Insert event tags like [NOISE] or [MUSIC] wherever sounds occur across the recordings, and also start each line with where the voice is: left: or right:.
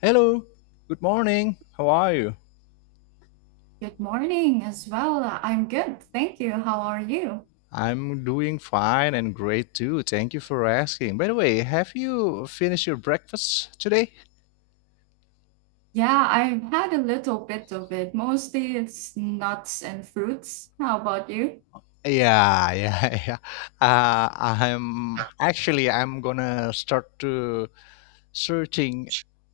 left: Hello, good morning. How are you?
right: Good morning as well. I'm good. Thank you. How are you?
left: I'm doing fine and great too. Thank you for asking. By the way, have you finished your breakfast today?
right: Yeah, I've had a little bit of it. Mostly it's nuts and fruits. How about you?
left: Yeah, yeah, [LAUGHS] yeah. I'm gonna start to searching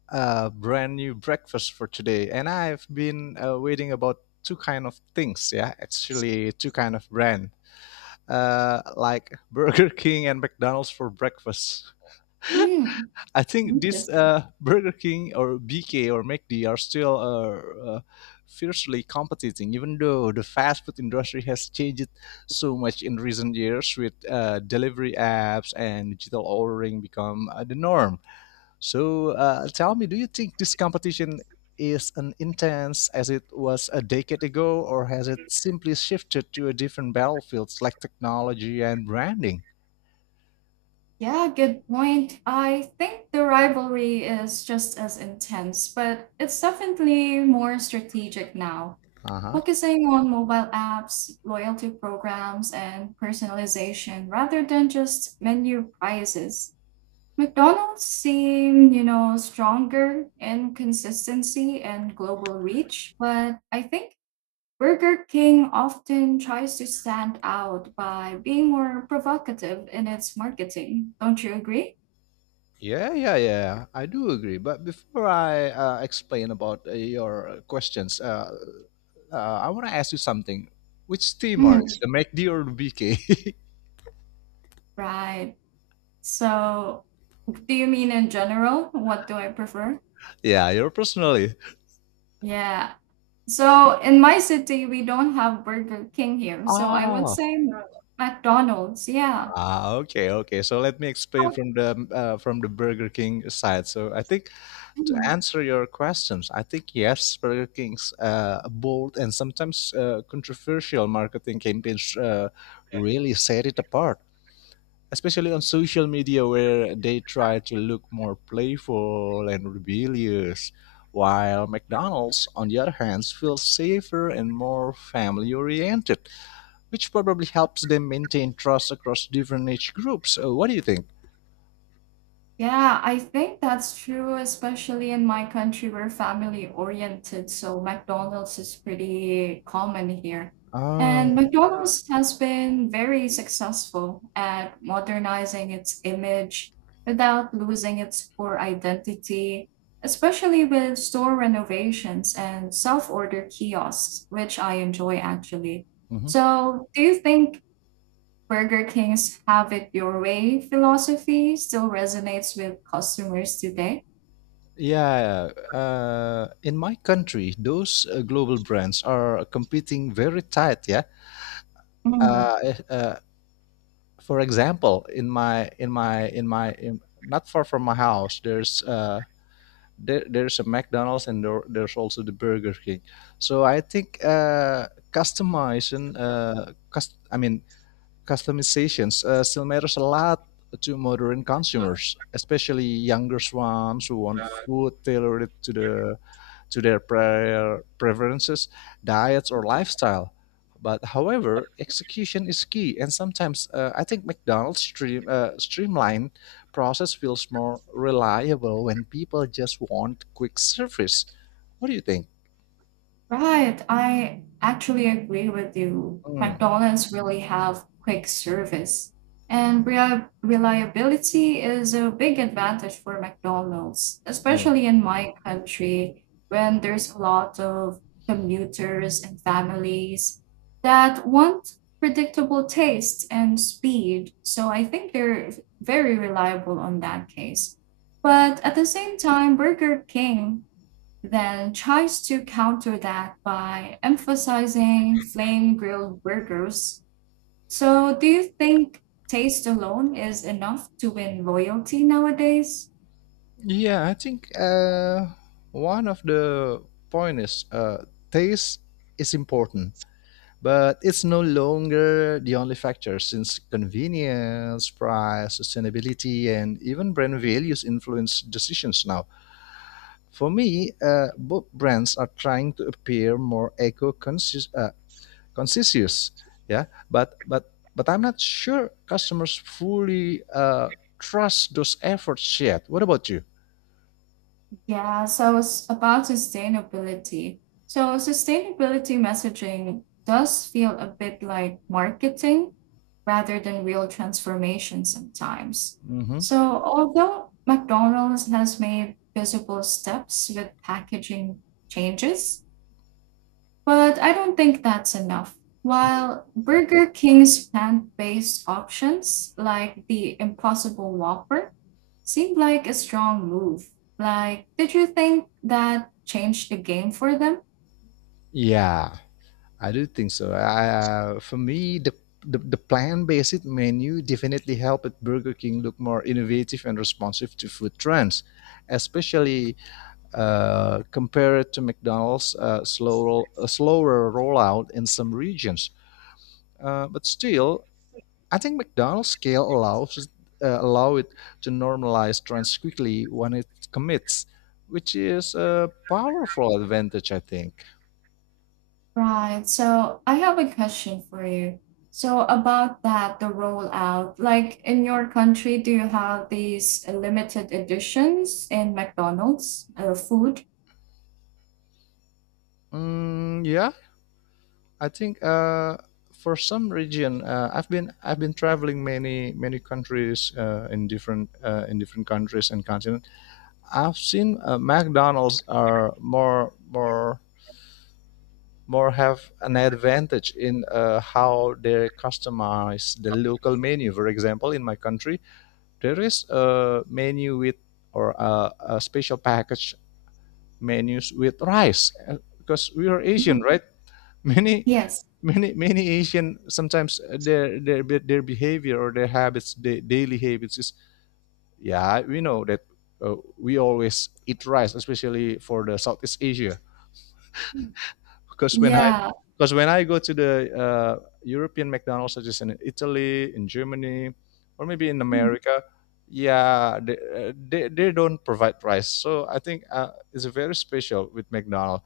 left: a brand new breakfast for today, and I've been waiting about two kind of things. Yeah, actually two kind of brand, like Burger [LAUGHS] King and McDonald's for breakfast.
right: Hmm.
left: I think this
right: Interesting.
left: Burger King or BK or McD are still fiercely competing, even though the fast food industry has changed so much in recent years with delivery apps and digital ordering become the norm. So tell me, do you think this competition is as intense as it was a decade ago, or has it simply shifted to a different battlefields like technology and branding?
right: Yeah, good point. I think the rivalry is just as intense, but it's definitely more strategic now,
left: Uh-huh.
right: focusing on mobile apps, loyalty programs, and personalization rather than just menu prices. McDonald's seem, stronger in consistency and global reach, but I think Burger King often tries to stand out by being more provocative in its marketing. Don't you agree?
left: Yeah, yeah, yeah, I do agree. But before I explain about your questions, I want to ask you something. Which team are
right: Mm.
left: you? The MACD or the BK?
right: Right. So, do you mean in general? What do I prefer?
left: [LAUGHS] Yeah, you're personally.
right: Yeah. So, in my city, we don't have Burger King here. So, I would
left: Ah,
right: say McDonald's. Yeah.
left: ah, okay, okay. So let me explain from the Burger King side. So I think, to
right: How-
left: answer your questions, I think yes, Burger King's bold and sometimes controversial marketing campaigns really set it apart, especially on social media where they try to look more playful and rebellious, while McDonald's, on the other hand, feels safer and more family oriented, which probably helps them maintain trust across different age groups. What do you think?
right: Yeah, I think that's true, especially in my country. We're family oriented, so McDonald's is pretty common here. And
left: Ah,
right: McDonald's has been very successful at modernizing its image without losing its core identity, especially with store renovations and self-order kiosks, which I enjoy actually.
left: mhm.
right: So, do you think Burger King's have it your way philosophy still resonates with customers today?
left: Yeah, in my country, those global brands are competing very tight. Yeah,
right: Mm.
left: uh, eh, uh, for example, in not far from my house, there's a McDonald's and there's also the Burger King. So I think customizations, still matters a lot to modern consumers, especially younger ones who want food tailored to their prior preferences, diets, or lifestyle. But however, execution is key, and sometimes I think McDonald's streamlined process feels more reliable when people just want quick service. What do you think?
right: Right. I actually agree with you.
left: Mm,
right: McDonald's really have quick service, and reliability is a big advantage for McDonald's,
left: yeah.
right: especially in my country when there's a lot of commuters and families that want predictable taste and speed. So I think they're very reliable on that case. But at the same time, Burger King then tries to counter that by emphasizing flame grilled burgers. So, do you think taste alone is enough to win loyalty nowadays?
left: Yeah, I think one of the point is taste is important. But it's no longer the only factor since convenience, price, sustainability, and even brand values influence decisions now. For me, both brands are trying to appear more conscious, yeah. But I'm not sure customers fully trust those efforts yet. What about you?
right: Yeah, so it's about sustainability. So, sustainability messaging does feel a bit like marketing rather than real transformation sometimes.
left: Mm-hmm.
right: So, although McDonald's has made visible steps with packaging changes, but I don't think that's enough. While Burger King's plant based options, like the Impossible Whopper, seemed like a strong move, like, did you think that changed the game for them?
left: Yeah, I do think so. For me, the the plant-based menu definitely helped Burger King look more innovative and responsive to food trends, especially compared to McDonald's slower rollout in some regions. But still, I think McDonald's scale allows allow it to normalize trends quickly when it commits, which is a powerful advantage, I think.
right: Right, so I have a question for you. So, about that, the rollout, like in your country, do you have these limited editions in McDonald's food?
left: Mm, yeah, I think for some region, I've been traveling many many countries in different countries and continent. I've seen McDonald's are more have an advantage in how they customize the local menu. For example, in my country, there is a menu with or a special package menus with rice because we are Asian,
right: Mm.
left: right? [LAUGHS] Many,
right: Yes.
left: many, many Asian sometimes their behavior or their habits, their daily habits is yeah, we know that we always eat rice, especially for the Southeast Asia.
right: Mm.
left: because when I
right: Yeah.
left: because when I go to the European McDonald's, such as in Italy, in Germany, or maybe in America, yeah, they don't provide rice. So I think it's very special with McDonald's.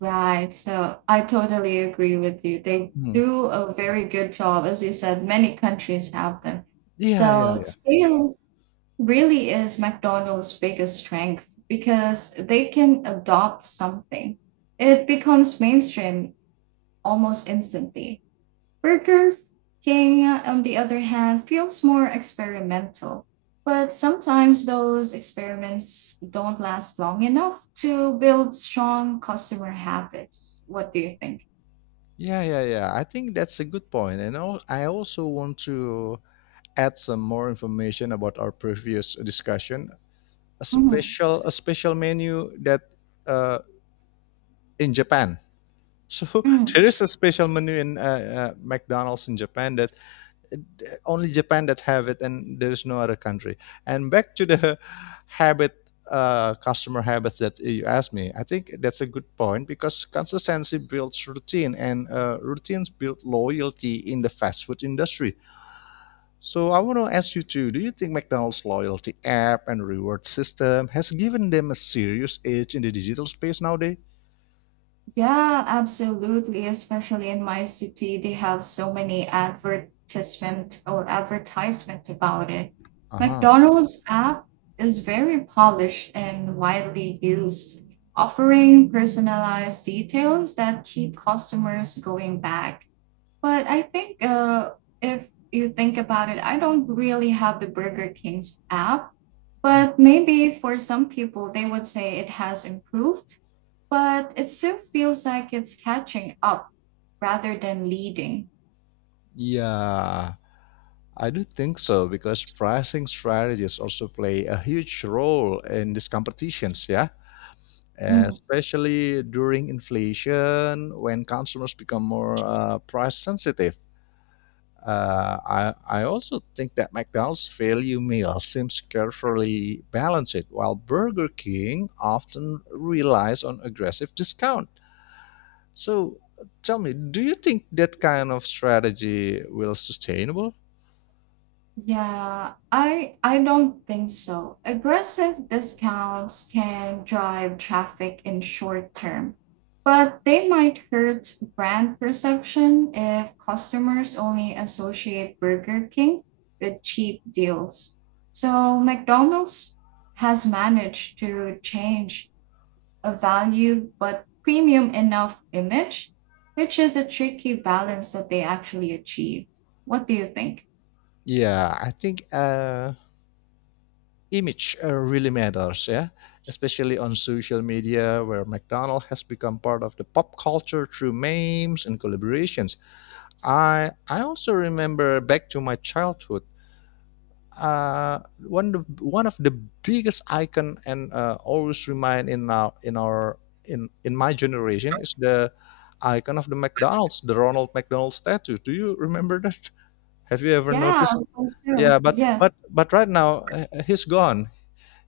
right: Right. So I totally agree with you. They
left: Mhm.
right: do a very good job. As you said, many countries have them.
left: Yeah,
right: So
left: yeah,
right: scale really is McDonald's biggest strength because they can adopt something. It becomes mainstream almost instantly. Burger King, on the other hand, feels more experimental. But sometimes those experiments don't last long enough to build strong customer habits. What do you think?
left: yeah, yeah, yeah. I think that's a good point. I also want to add some more information about our previous discussion. A
right: Mhm.
left: special a special menu that uh, in Japan. So [LAUGHS]
right: Mm.
left: there is a special menu in McDonald's in Japan that only Japan that have it, and there is no other country. And back to the [LAUGHS] habit, customer habits that you asked me. I think that's a good point because consistency builds routine, and routines build loyalty in the fast food industry. So I want to ask you too, do you think McDonald's loyalty app and reward system has given them a serious edge in the digital space nowadays?
right: Yeah, absolutely. Especially in my city, they have so many advertisement about it.
left: Uh-huh.
right: McDonald's app is very polished and widely used, offering personalized details that keep customers going back. But I think if you think about it, I don't really have the Burger King's app, but maybe for some people, they would say it has improved, but it still feels like it's catching up rather than leading.
left: Yeah, I do think so because pricing strategies also play a huge role in these competitions, yeah, especially during inflation when consumers become more price sensitive. Uh, I also think that McDonald's value meal seems carefully balanced, while Burger King often relies on aggressive discount. So tell me, do you think that kind of strategy will sustainable?
right: Yeah, I don't think so. Aggressive discounts can drive traffic in short term, but they might hurt brand perception if customers only associate Burger King with cheap deals. So McDonald's has managed to change a value but premium enough image, which is a tricky balance that they actually achieved. What do you think?
left: Yeah, I think image really matters, yeah, especially on social media where McDonald's has become part of the pop culture through memes and collaborations. I also remember back to my childhood. Uh, one of the biggest icon and always remain in our in our in my generation is the icon of the McDonald's, the Ronald McDonald statue. Do you remember that? Have you ever
right: Yeah,
left: noticed?
right: for sure.
left: Yeah, but
right: Yes.
left: but but right now he's gone.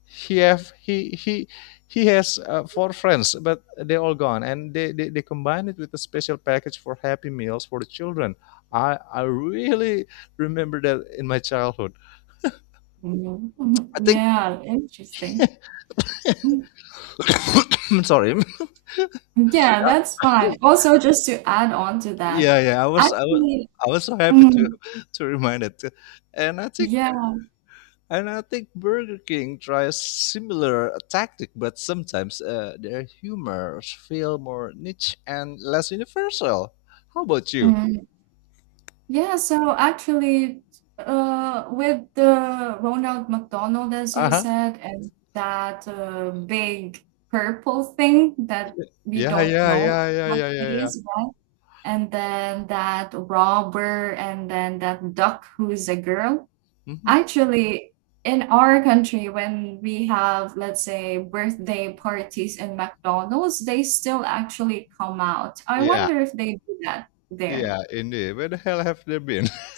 left: He have He has four friends, but they all gone, and they combine it with a special package for Happy Meals for the children. I really remember that in my childhood.
right: Mhm,
left: I
right: mhm.
left: think
right: Yeah, interesting. Mm.
left: [COUGHS] I'm sorry.
right: Yeah, that's fine. Also, just to add on to that.
left: Yeah, yeah.
right: Actually.
left: I was so happy
right: Mm.
left: to remind it, and I think
right: Yeah.
left: And I think Burger King tries similar tactic, but sometimes their humors feel more niche and less universal. How about you?
right: Mm. Yeah. So actually, with the Ronald McDonald, as
left: Uh
right: you
left: huh.
right: said, and that big purple thing that we
left: Yeah,
right: don't
left: yeah,
right: know
left: yeah, yeah,
right: what
left: yeah,
right: it
left: yeah, yeah.
right: is, right? And then that robber, and then that duck who is a girl.
left: Mm-hmm.
right: Actually, in our country, when we have, let's say, birthday parties in McDonald's, they still actually come out. I
left: Yeah,
right: wonder if they do that there.
left: yeah, indeed. Where the hell have they been? [LAUGHS]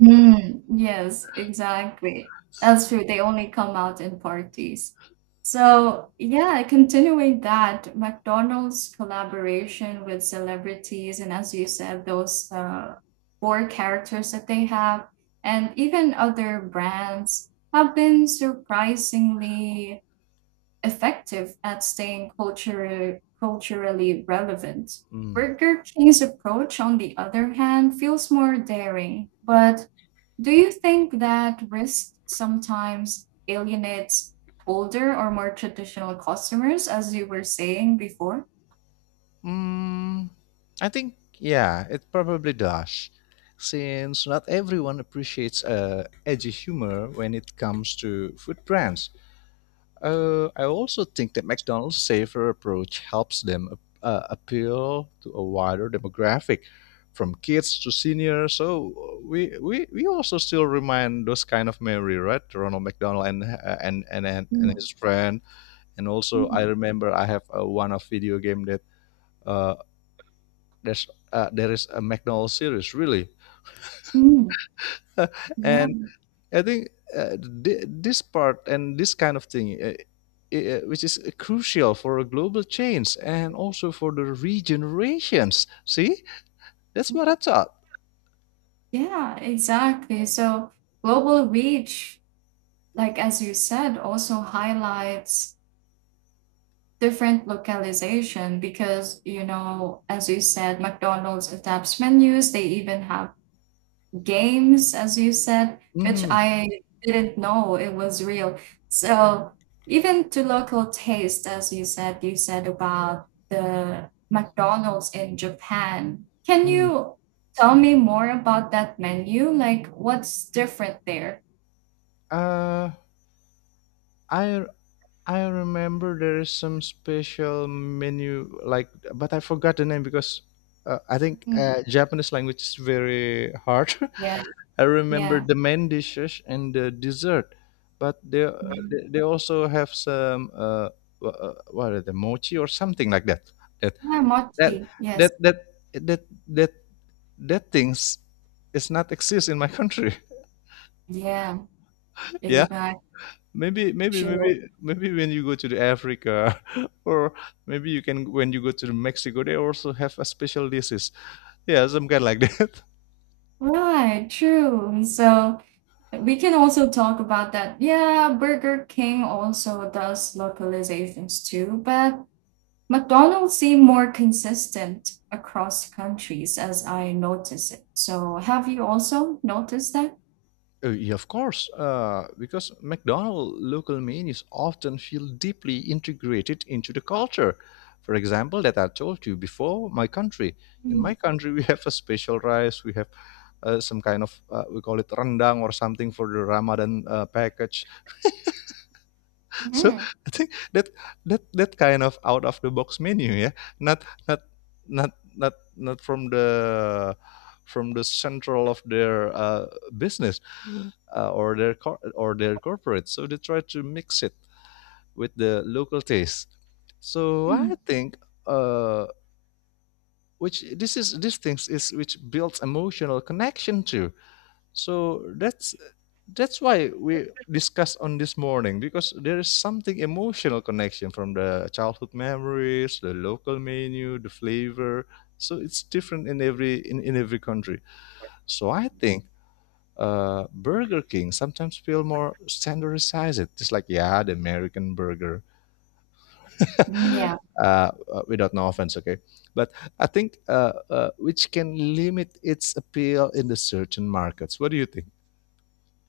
right: Mm, yes, exactly. That's true. They only come out in parties. So, yeah, continuing that, McDonald's collaboration with celebrities, and as you said, those four characters that they have, and even other brands have been surprisingly effective at staying culturally relevant.
left: Mm.
right: Burger King's approach, on the other hand, feels more daring, but do you think that risk sometimes alienates older or more traditional customers, as you were saying before?
left: Mm, I think yeah, it probably does, since not everyone appreciates edgy humor when it comes to food brands. I also think that McDonald's safer approach helps them appeal to a wider demographic, from kids to seniors. So we also still remind those kind of memory, right? Ronald McDonald and and
right: Mm.
left: his friend, and also I
right: Mhm.
left: remember I have one of video game that uh, there is a McDonald's series really,
right: Mm.
left: [LAUGHS]
right: Yeah,
left: and I think uh, this part and this kind of thing, which is crucial for a global change and also for the regenerations. See, that's what I thought.
right: yeah, exactly. So global reach, like as you said, also highlights different localization because, as you said, McDonald's adapts menus, they even have games, as you said, which
left: Hmm.
right: I didn't know it was real. So even to local taste, as you said about the McDonald's in Japan. Can you tell me more about that menu? Like what's different there?
left: Uh, I I remember there is some special menu like, but I forgot the name because I think
right: Mm,
left: Japanese language is very hard.
right: yeah,
left: [LAUGHS] I remember
right: yeah.
left: the main dishes and the dessert, but they
right: Mm.
left: they, they also have some what are the mochi or something like that. That
right: Yeah,
left: that
right: mochi. Yes.
left: that that that that, that things is not exist in my country.
right: Yeah,
left: [LAUGHS] Yeah.
right: exactly.
left: Maybe, maybe,
right: True.
left: maybe, maybe when you go to the Africa, [LAUGHS] or maybe you can when you go to the Mexico, they also have a special dishes. Yeah, some kind like that.
right: Right, true. So we can
left: [LAUGHS]
right: also talk about that. Yeah, Burger King also does localizations too, but McDonald's seem more consistent across countries as I notice it. So have you also noticed that?
left: Yeah, of course, because McDonald's local menus often feel deeply integrated into the culture. For example, that I told you before, my country. In
right: Mm-hmm.
left: my country, [LAUGHS] we have a special rice. We have some kind of we call it rendang or something for the Ramadan package. [LAUGHS] So I think that that that kind of out of the box menu, yeah, not not not from the from the central of their business or their corporate. So they try to mix it with the local taste. So
right: Mm.
left: I think uh, which this is these things is which builds emotional connection too. So that's why we discussed on this morning because there is something emotional connection from the childhood memories, the local menu, the flavor. So it's different in in every country. So I think Burger King sometimes feel more standardized. It's like yeah, the American burger,
right: Yeah.
left: [LAUGHS] uh, without no offense, okay? But I think which can limit its appeal in the certain markets. What do you think?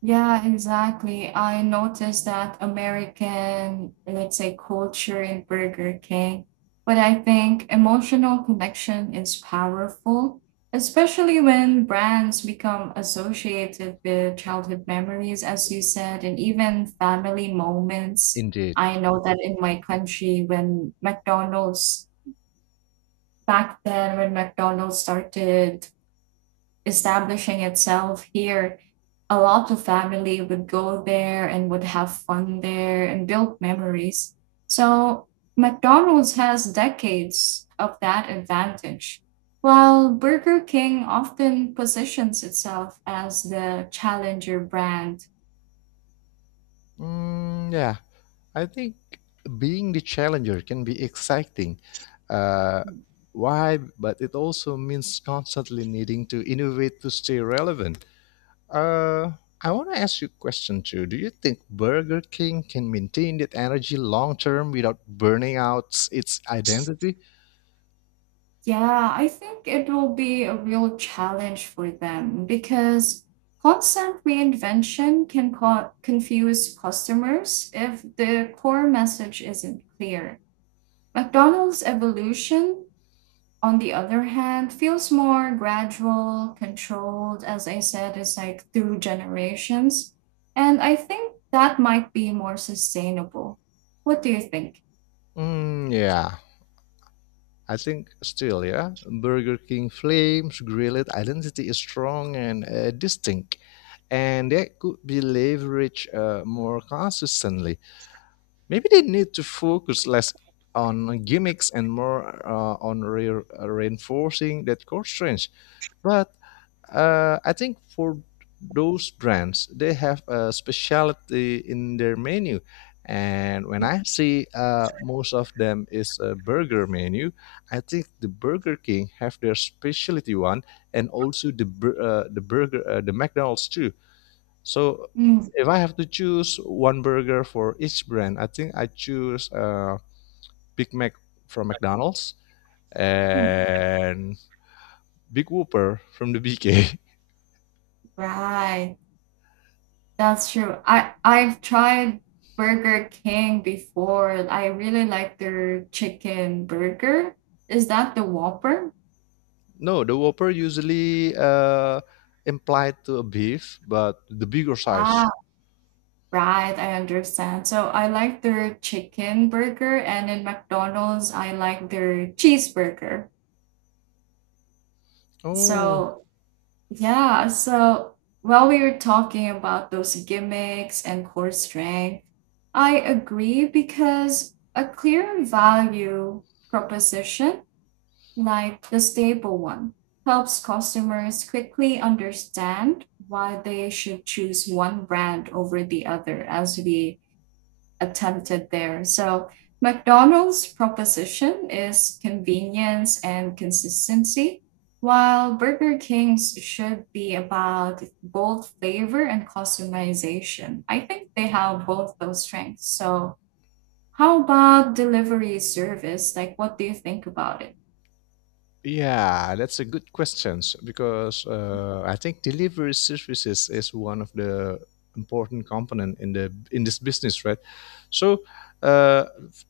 right: Yeah, exactly. I noticed that American, let's say, culture in Burger King. But I think emotional connection is powerful, especially when brands become associated with childhood memories, as you said, and even family moments.
left: Indeed.
right: I know that in my country, when McDonald's, back then, when McDonald's started establishing itself here, a lot of family would go there and would have fun there and build memories. So McDonald's has decades of that advantage, while Burger King often positions itself as the challenger brand.
left: Mm, yeah, I think being the challenger can be exciting. Uh, why? But it also means constantly needing to innovate to stay relevant. Uh, I want to ask you a question too. Do you think Burger King can maintain that energy long term without burning out its identity?
right: Yeah, I think it will be a real challenge for them because constant reinvention can confuse customers if the core message isn't clear. McDonald's evolution, on the other hand, feels more gradual, controlled, as I said, it's like through generations. And I think that might be more sustainable. What do you think?
left: Mm, yeah, I think still, yeah, Burger King Flame's grilled identity is strong and distinct, and that could be leveraged more consistently. Maybe they need to focus less on gimmicks and more reinforcing that core strength. But I think for those brands, they have a specialty in their menu. And when I see most of them is a burger menu, I think the Burger King have their specialty one, and also the the burger the McDonald's too. So
right: Mm.
left: if I have to choose one burger for each brand, I think I choose Big Mac from McDonald's
right: Mm.
left: and Big Whopper from the BK. [LAUGHS]
right: Right. That's true. I've tried Burger King before. I really like their chicken burger. Is that the Whopper?
left: No, the Whopper usually implied to a beef, but the bigger size.
right: Ah, right, I understand. So I like their chicken burger and in McDonald's I like their cheeseburger.
left: Oh.
right: So yeah, so while we were talking about those gimmicks and core strength, I agree because a clear value proposition, like the stable one, helps customers quickly understand why they should choose one brand over the other, as we attempted there. So, McDonald's proposition is convenience and consistency, while Burger King's should be about bold flavor and customization. I think they have both those strengths. So, how about delivery service? Like, what do you think about it?
left: Yeah, that's a good question because I think delivery services is one of the important component in the in this business, right? So, uh,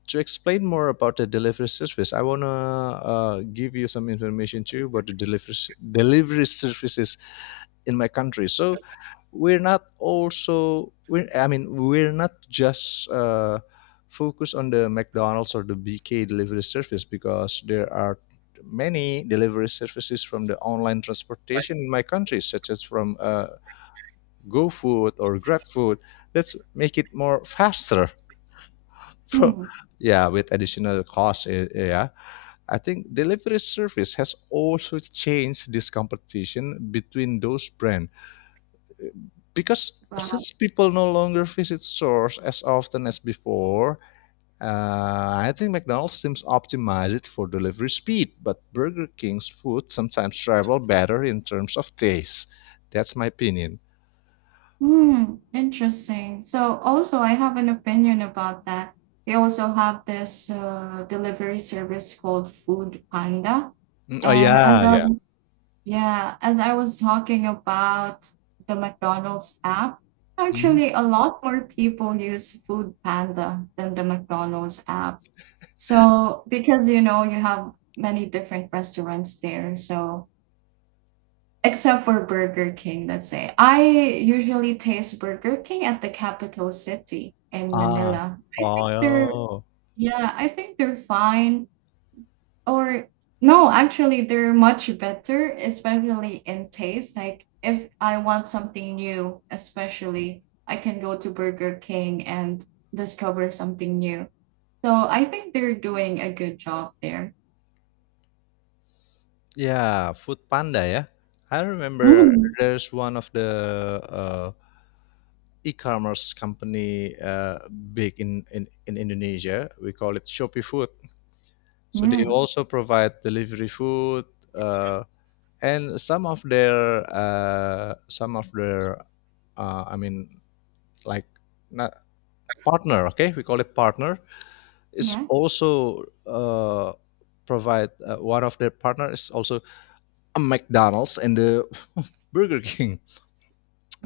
left: to explain more about the delivery service, I wanna give you some information too about the delivery services in my country. So, we're not also we're I mean we're not just focused on the mcdonald's or the bk delivery service because there are many delivery services from the online transportation in my country such as from gofood or grabfood, let's make it more faster. [LAUGHS] Pro-
right: Hmm.
left: yeah, with additional cost, yeah, I think delivery service has also changed this competition between those brands because
right: Right.
left: since people no longer visit stores as often as before, I think McDonald's seems optimized for delivery speed, but Burger King's food sometimes travel better in terms of taste. That's my opinion.
right: Hmm, interesting. So also I have an opinion about that. They also have this delivery service called Food Panda.
left: Mm, oh
right: And as
left: yeah,
right: I
left: yeah.
right: was, yeah, as I was talking about the McDonald's app,
left: Mhm.
right: actually a lot more people use Food Panda than the McDonald's app. So because you know you have many different restaurants there, so except for Burger King, let's say. I usually taste Burger King at the capital city in
left: Ah,
right: Manila. I
left: oh
right: think they're
left: yeah.
right: Yeah, I think they're fine, or no, actually they're much better, especially in taste. Like if I want something new, especially I can go to Burger King and discover something new. So I think they're doing a good job there.
left: Yeah, Food Panda, yeah. I remember
right: Mm.
left: there's one of the e-commerce company big in Indonesia. We call it Shopee Food. So they
right: Mm.
left: also provide delivery food, uh, and some of their I mean like not partner. Okay, we call it partner. Is
right: Yeah.
left: also provide one of their partner is also a McDonald's and the [LAUGHS] Burger King.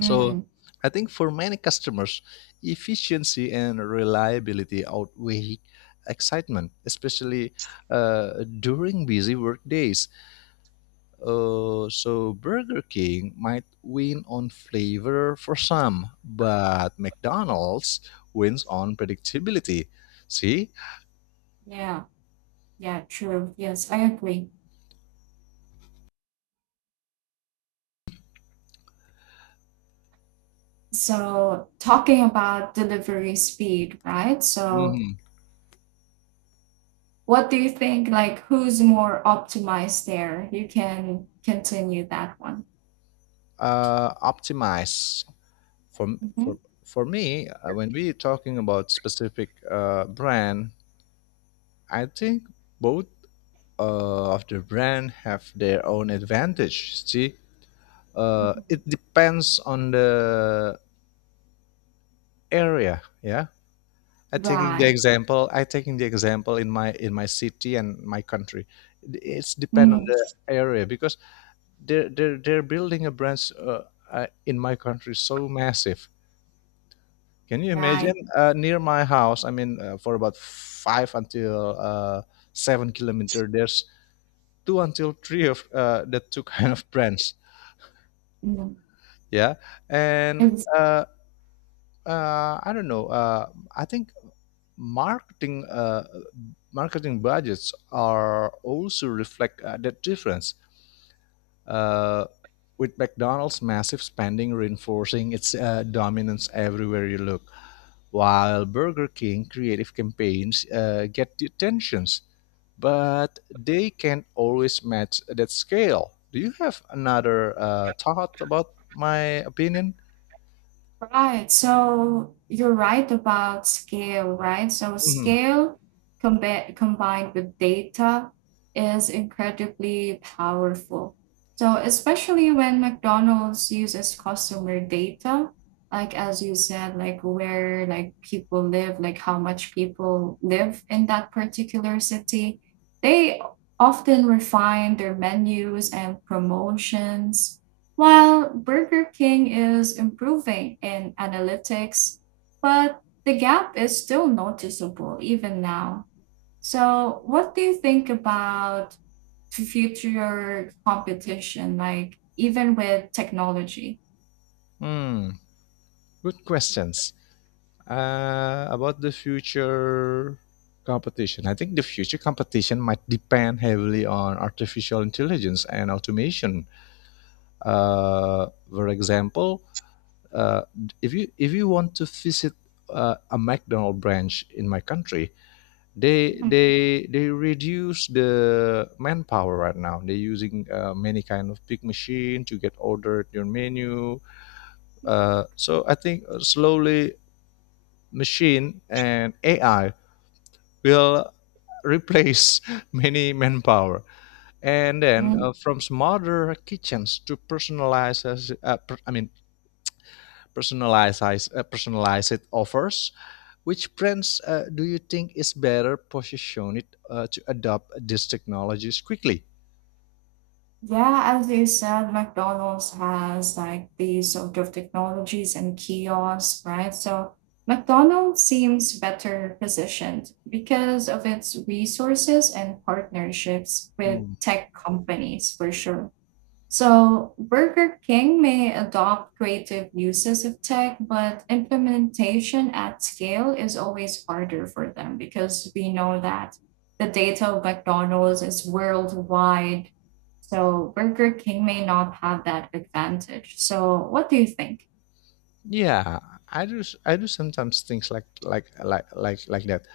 left: So I think for many customers, efficiency and reliability outweigh excitement, especially during busy work days. So Burger King might win on flavor for some, but McDonald's wins on predictability. See.
right: Yeah. Yeah, true. Yes, I agree. So talking about delivery speed, right? So
left: Mhm.
right: what do you think, like who's more optimized there? You can continue that one.
left: Optimize for
right: Mhm.
left: for for me, when we're talking about specific brand, I think both of the brand have their own advantage. See,
right: Mhm.
left: it depends on the area. Yeah, I taking the
right: Right.
left: example. I taking the example in my city and my country. It's depend on
right: Mm,
left: the area because they're building a branch in my country so massive. Can you imagine?
right: right.
left: Near my house, I mean, for about five until 7 kilometers, there's two until three of the two [LAUGHS] kind of brands.
right: Mhm.
left: Yeah, and
right: It's.
left: I don't know. I think marketing marketing budgets are also reflect that difference. Uh, with McDonald's massive spending reinforcing its dominance everywhere you look, while Burger King creative campaigns get the attentions, but they can't always match that scale. Do you have another thought about my opinion?
right: Right. So you're right about scale, right? So
left: Mhm.
right: scale combined with data is incredibly powerful. So especially when McDonald's uses customer data, like as you said, like where like people live, like how much people live in that particular city, they often refine their menus and promotions while Burger King is improving in analytics, but the gap is still noticeable even now. So, what do you think about future competition, like even with technology?
left: Hmm. Good questions. About the future competition, I think the future competition might depend heavily on artificial intelligence and automation. For example, uh, if you want to visit a McDonald branch in my country, they reduce the manpower right now. They're using many kind of big machine to get ordered your menu. So I think slowly machine and AI will replace many manpower. And then
right: Mhm.
left: from smarter kitchens to personalized, per- I mean, personalized, personalized offers, which brands do you think is better positioned to adopt these technologies quickly?
right: Yeah, as you said, McDonald's has like these sort of technologies and kiosks, right? So McDonald's seems better positioned because of its resources and partnerships with
left: Mm.
right: tech companies for sure. So, Burger King may adopt creative uses of tech, but implementation at scale is always harder for them because we know that the data of McDonald's is worldwide. So, Burger King may not have that advantage. So, what do you think?
left: Yeah, I do. I do sometimes things like that.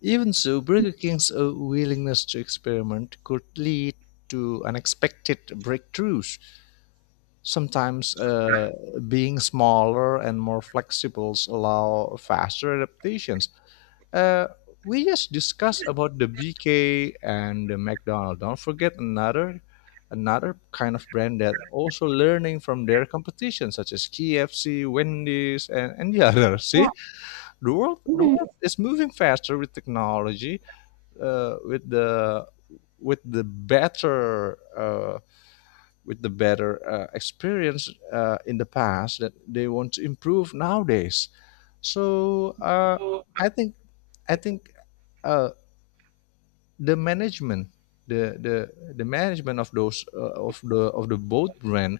left: Even so, Burger King's willingness to experiment could lead to unexpected breakthroughs. Sometimes, being smaller and more flexible allow faster adaptations. Uh, we just discussed about the BK and the McDonald's. Don't forget another kind of brand that also learning from their competition, such as KFC, Wendy's, and the [LAUGHS] others.
right: Yeah.
left: See, the world the
right: Mhm.
left: world is moving faster with technology uh, with the with the better uh, with the better experience in the past that they want to improve nowadays. So I think I think uh, the management, the, the the management of those of the boat brand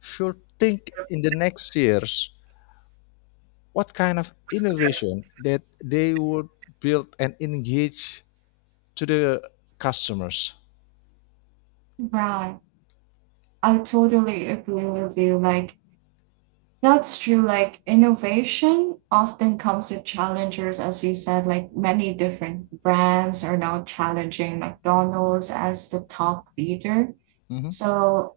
left: should think in the next years what kind of innovation that they would build and engage to the customers.
right: Right. I totally agree with you. Like, that's true. Like innovation often comes with challengers, as you said, like many different brands are now challenging McDonald's as the top leader.
left: Hmm.
right: So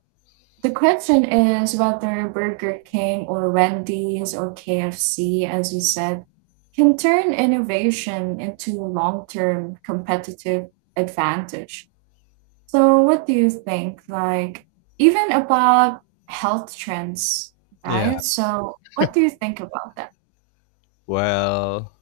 right: the question is whether Burger King or Wendy's or KFC, as you said, can turn innovation into long term competitive advantage. So, what do you think? Like, even about health trends,
left: Yeah.
right: right? So, what do you think about that?
left: Well,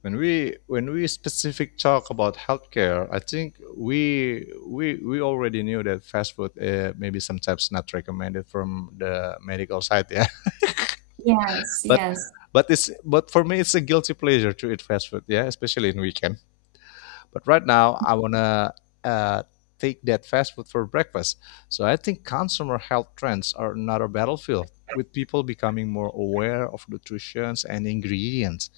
left: when we specific talk about healthcare, I think we already knew that fast food maybe sometimes not recommended from the medical side. Yeah.
right: Yes,
left: but
right: yes.
left: but it's, but for me it's a guilty pleasure to eat fast food, yeah, especially in weekend. But right now I want to uh, take that fast food for breakfast. So I think consumer health trends are another battlefield, with people becoming more aware of nutrition and ingredients.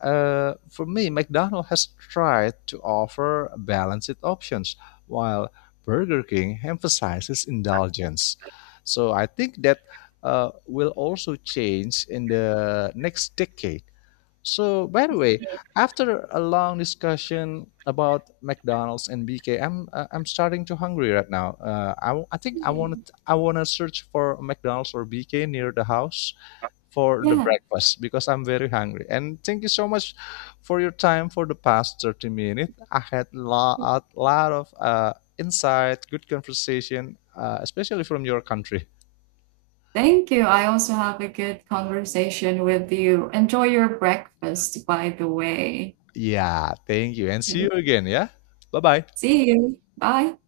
left: Uh, for me, McDonald's has tried to offer balanced options, while Burger King emphasizes indulgence. So I think that will also change in the next decade. So, by the way,
right: I
left: after a long discussion about McDonald's and BK, I'm starting to hungry right now.
right: agree.
left: I want to search for McDonald's or BK near the house for the
right: Yeah.
left: breakfast because I'm very hungry. And thank you so much for your time for the past 30 minutes. I had a lot of insight, good conversation, especially from your country.
right: Thank you. I also have a good conversation with you. Enjoy your breakfast, by the way.
left: Yeah, thank you. And see you again. Yeah. Bye bye.
right: See you. Bye.